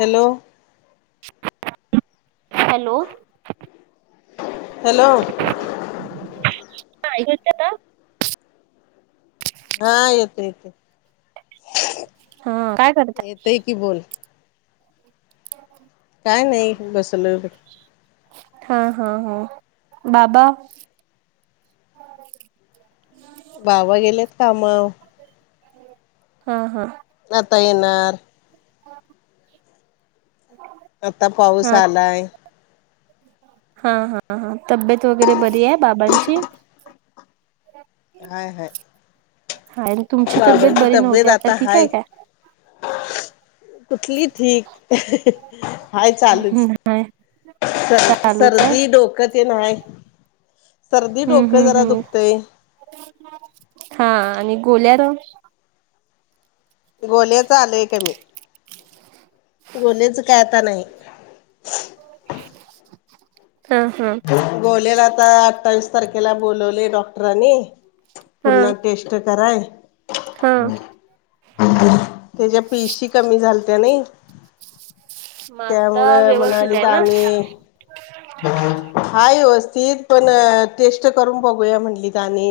Hello hello hello [unintelligible] हा येतय येतय हा काय करताय येतय की बोल. ह काय नाही बसलोय. हा हा हा बसलोय बाबा हो बाबा गेलेत कामावर हा. हा. आता येणार ह आता पाऊस आलाय हा हा हां तब्येत वगैरे बरी आहे बाबांची. ह हाय हाय हा आणि तुमची तब्येत बरी नव्हती आता ठीक आहे काय? कुठली ठीक हाय चालूच. हाय चालूच आहे सर्दी डोक तेन हाय. सर्दी हम्म डोकं हम्म जरा दुखतंय हम्म हा आणि गोल्यार गोल्याच आलय कमी. गोल्याच काय आता नाही. हा. हा. गोल्याला आता अठ्ठावीस तारखेला बोलावलेय डॉक्टरांनी हा पुन्हा. टेस्ट कराय हा त्याच्या पिशी कमी झालत्या नाही. मग आता त्यामुळं व्यवस्थित म्हणालीत आहे ना आनी हाय व्यवस्थित पण टेस्ट करून बघूया म्हंनलीत आणि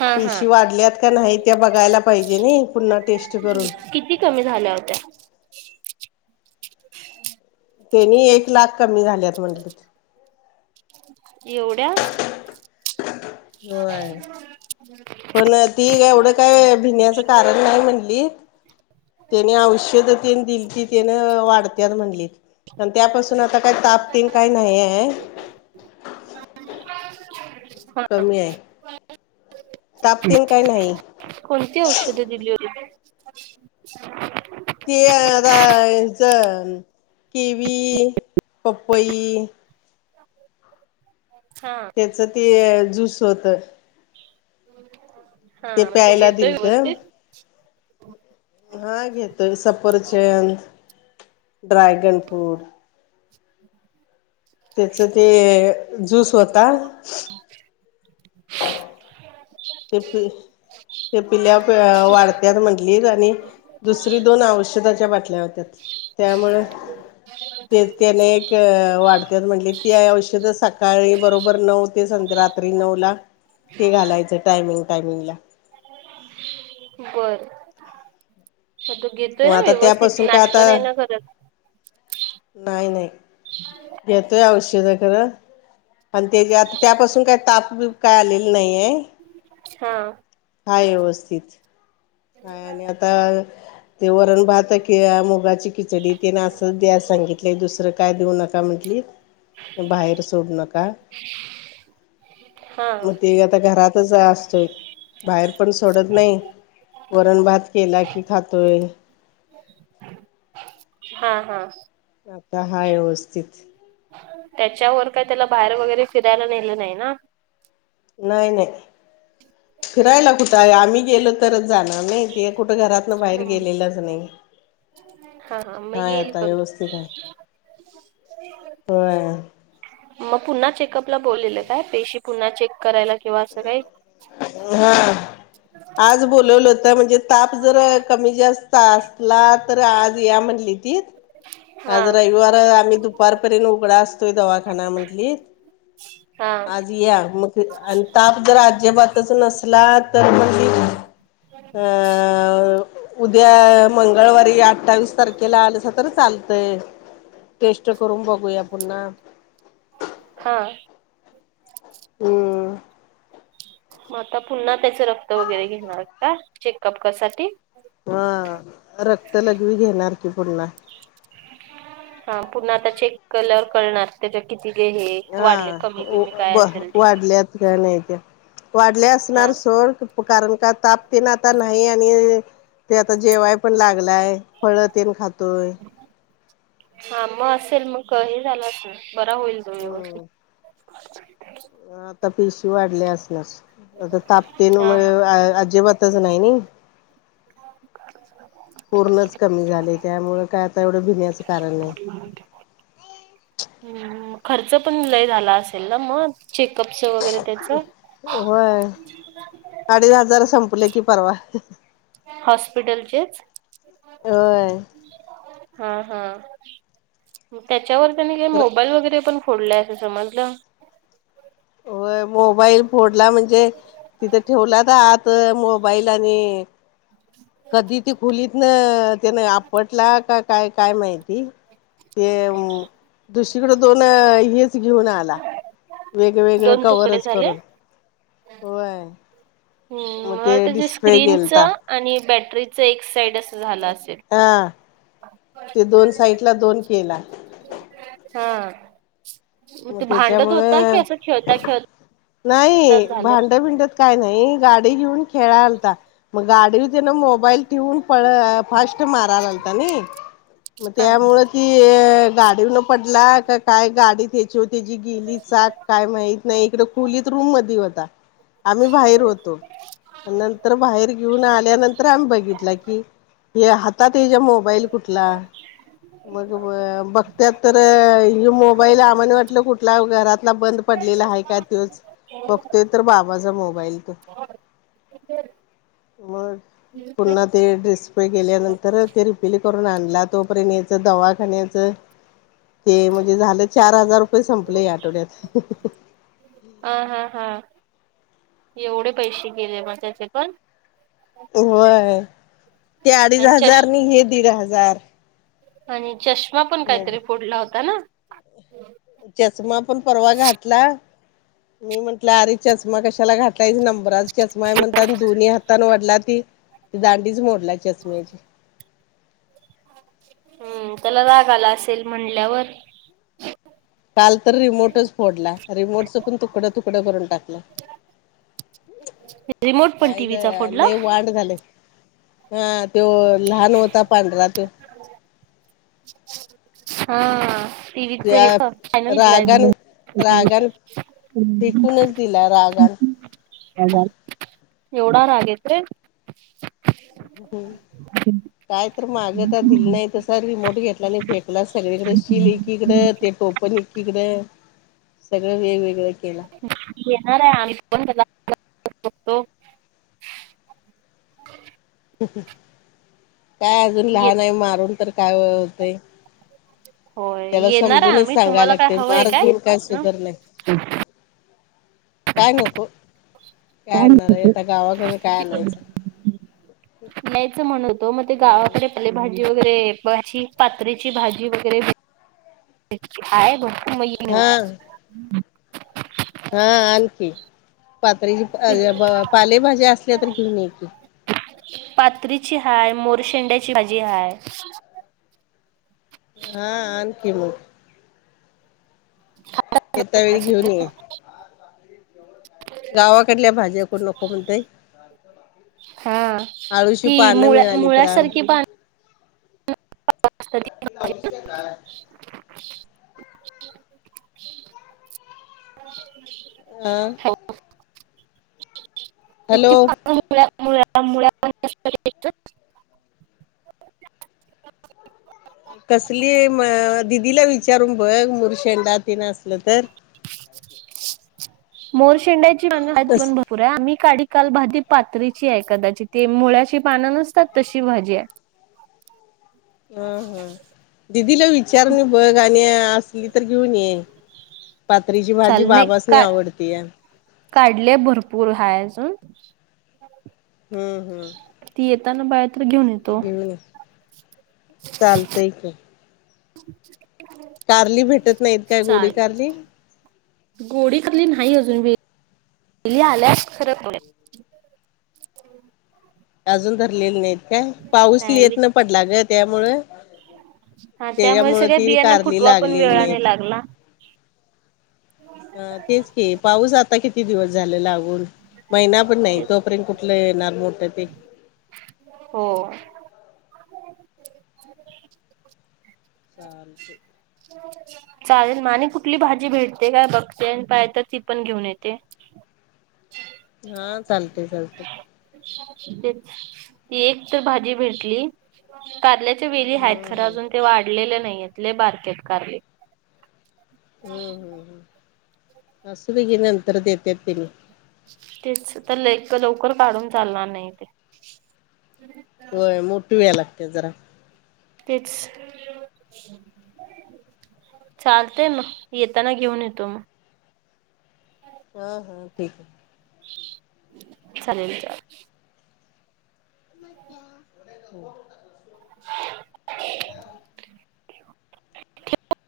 हा हा पिशी वाढल्यात का नाही त्या बघायला पाहिजे नाही पुन्हा टेस्ट करून. किती कमी झाल्या होत्या. तेनी एक लाख कमी झाल्यात म्हंटलेत. एवढ्या होय ह पण ती एवढं काय भिण्याचं कारण नाही म्हणली त्यांन औषध तीनं दिलती त्यांन वाढत्यात म्हणली. आणि त्यापासून आता काही तापतीन काही नाही आहे [inaudible] कमी आहे तापतीन काय नाही कोणती औषधं दिली होती. ते आता ह्याचा किवी पपई हा त्याच ते जूस होत हा ते तो प्यायला घेतोय दिलत व्यवस्थित हा घेतोय सफरचंद ड्रॅगन फ्रूट [inaudible] त्याच ते जूस होता ते पि [unintelligible] ते पिल्यावर वाढत्यात म्हंटलीत आणि दुसरी दोन औषधाच्या बाटल्या होत्या त्यामुळ हॅलो ते त्याने एक वाढत्यात म्हटली ती औषध सकाळी बरोबर नऊ रात्री नऊला ते घालायचं टायमिंग टायमिंग ला बर [inaudible] घेतोय मग ना आता व्यवस्थित त्यापासून काय नाटकं आता नाही ना करत नाही नाही घेतोय औषध खर आणि त्या आता त्यापासून काही ताप काय आलेलं नाहीय हा हाय व्यवस्थित हा आणि आता ते वरण भात आहे की मुगाची खिचडी तेन असं द्या सांगितलं दुसरं काय देऊ नका म्हंटली बाहेर सोडू नका हा मग ते आता घरातच अस तोय बाहेर पण सोडत नाही वरण भात केला की खातोय हा हा आता हाय व्यवस्थीत त्याच्यावर काय त्याला बाहेर वगैरे फिरायला नेलं नाही ना नाही नाही फिरायला कुठं आहे आम्ही गेलो तरच जाणार नाही ते कुठं घरातन बाहेर हम्म गेलेलंच नाही हा हा मग हाय येईल आता कमी व्यवस्थित आहे होय मग पुन्हा चेकअपला बोललेलं काय पेशी पुन्हा चेक करायला किंवा असं काही हा आज बोलवलं होत म्हणजे ताप जर कमी जास्त असला तर आज या म्हणली ती हा आज रविवार आहे आणि दुपारपर्यंत उघडा असतोय दवा खना म्हटली हा आज तर या मग आणि ताप जर अजिबातच नसला तर मग ठीक आहे ह उद्या मंगळवारी अठ्ठावीस तारखेला आलसा तर चाल तय टेस्ट करून बघूया पुन्हा हा हम्म मग आता पुन्हा त्याच रक्त वगैरे घेणार का चेकअपसाठी? हा रक्त लघवी घेणार की पुन्हा. हा पुन्हा आता चेक केल्यावर कळणार. त्याच्या किती ते हे वाढले हा कमी बिमी काय ब असेल ते. वाढल्यात काय नाही त्या वाढले हा असणार सोड, कारण का ताप तेन आता नाही आणि ते आता जेवाय पण लागलाय, फळ तेन खातोय. हा मग असल मग हे झाल असणार. बरा होईल तो व्यवस्थित. हा आता पेशी वाढले असणार आ ताप तेन हा हा आ अजिबात नाही नई पूर्णच कमी झालंय त्यामुळं काय काय एवढं भिण्याचं कारण नाही. हम्म खर्च पण लय झाला असेल ना मग चेकअपचं वगैरे त्याचं. होय अडीच हजार संपलं की परवा. हॉस्पिटलचेच? होय हा हा. त्याच्यावर त्यांनी ते मोबाईल वगैरे पण फोडलाय अस समजलं. होय मोबाईल फोडला म्हणजे तिथं ठेवला होता आत मोबाईल आणि कधी ती खुलीतन त्यान आपटला का काय काय माहिती. ते दुसरीकडं दोन हेच घेऊन आला. वेगवेगळ दोन तुकडे कवरच झाले करून व्हय. हम्म मला वाटतं ते स्क्रीनच आणि बॅटरीच एक साईड असं झालं असेल हा ते दोन साईडला दोन केला. हा. मग ते भांडत होता, की असं खेळता खेळता नाही झालं. भांड भिंडत काय नाही गाडी घेऊन खेळालता, मग गाडीवर तेन मोबाईल ठेऊन खरं फास्ट मारायलालता नई मग हा त्यामुळे की गाडीवरन पडला का काय गाडीत त्याची गेली चाक काय माहित नाही, इकडं खुलीत रूममध्ये होता. आम्ही बाहेर होतो. नंतर बाहेर घेऊन आल्यानंत तर आम्ही बघितला की हे हातात ह्याच्या मोबाईल कुठला. मग अ बघत्यात तर ह मोबाईल आम्हाला वाट कुठला कुठला वगैरे घरातला बंद पडलेला आहे का त्योच बघतोय तर बाबाचा मोबाईल तो. मग पुन्हा ते डिस्प्ले गेल्यानंतर ते रिपेर करून आणला. तोपर्यंत याच दवाखान्यात ते म्हणजे झालं चार हजार रुपये संपले या आठवड्यात. हा हा हा. एवढे पैसे गेले मग त्याचे पण? होय ते अडीच आणि हजार चष आणि हे दीड हजार. आणि चष्मा पण काहीतरी फोडला होता ना? चष्मा पण परवा घातला. मी म्हंटलं अरे चस्मा कशाला घात नंबराचा चष्मा आहे म्हणतानं दोन्ही हातानं वढला ती दांडीच मोडला चष्म्याची. हम्म त्याला राग आला असेल म्हणल्यावर. काल तर रिमोटच फोडलाय. रिमोटचं पण तुकडं तुकडं करून टाकलं. रिमोट पण काय टीव्हीचा झालंय फोडला लय वांड झालंय. हा त्यो लहान होता पांढरा त्यो. हा. टीव्ही चे हे त्या फायनल रागान दिलाय [unintelligible] तिला राग आला. [unintelligible] एवढा राग येतोय?. हो. काय तर मागे तर दिली नाही, तसा रिमोट घेतला आणि फेकला सगळीकडे शिली एकी कडे ते टोपन एकीकडे सगळं वेगवेगळं केलं. येणार आहे आम्ही पण त्याला. बघतो. काय अजून येत लहान आहे, मारून तर काय होते. होय त्याला येणार आहे समजूनच आम्ही सांगाय तुम्हाला काय लागते, हवंय मार देऊन काय इथन सुधर नाही. काय नको काय आणणार आहे, आता गावाकडन काय आणायचं? नाहीच म्हणत होतो मग ते नाही नाही गावाकडे आपले भा वगैरे पातळीची भाजी वगैरे आहे बघ. मग [unintelligible] हा हा आण कि, पातरीची का पालेभाज्या असल्या तर घेऊन येे. पात्रीची हाय, मोरशेंड्याची भाजी हाय. हा आण कि मग. हा. येता वेळी घेऊन ये. गावाकडल्या भाज्या कोण नको म्हणतय. हा अळूची ती पाने मुळ्या मिळाली तर आण. मुळ्यासारखी पान [unintelligible] हे काय [inaudible] [unintelligible] हा. हॅलो [unintelligible] कसली मग दिदीला विचारून बघ, मुर्शंडा तिनं असलं तर मोरशिंडाची पण [unintelligible] हायेत कस भरपूर. पुऱ्या आम्ही काडी काल भाजी पातरीची आहे कदाचित, ते मुळ्याशी पानं नसतात तशी भाजी आहे. ह हा दिदीला विचार न बघ, आणि असली तर घेऊन ये. पातरीची भाजी बाबासनी आवडतीया. काढलेय भरपूर हाय अजून. हम्म हम्म. येता ना काय आणू? हम्म चालतंय की. [inaudible] कारली भेटत नाहीत काय? गोडी चालेल कारली? गोडी कारली नाही अजून, वेली ये आल्या खर. अजून धरलेले नाहीत काय? पाऊस नाही लेट न पडला ग त्यामुळं. हा त्यामुळे त्याच्यामुंळ सगळ्या ती बियांना कारली फुटवा पण लागलेली नाहीत. वेळाने लागला हा तेच की, पाऊस आता किती. किती दिवस झाले लागून, महिना पण नाही तोपर्यंत कुठलं येणार मोठ ते. हो. [inaudible] चालत. चालेल मग आणि कुठली भाजी भेटते काय बघते, पाय तर ती पण घेऊन येते. हा चालतय चालतय. तेच, ती एक तर भाजी भेटली. कारल्याचे वेली आहेत, खरं हम्म अजून ते वाढलेले नाहीयेत लय बारके आहेत कारले. हम्म हम्म हम्म असू दे की नंतर देतेत तेनी तेच आता लवकर काढून चालणार नाही ते. होय मोठ व्या लागते जरा. तेच. चालतंय मग येताना घेऊन येतो. हा हा ठीक आहे. चालेल चालेल. [inaudible] हो [inaudible] ठेव [inaudible]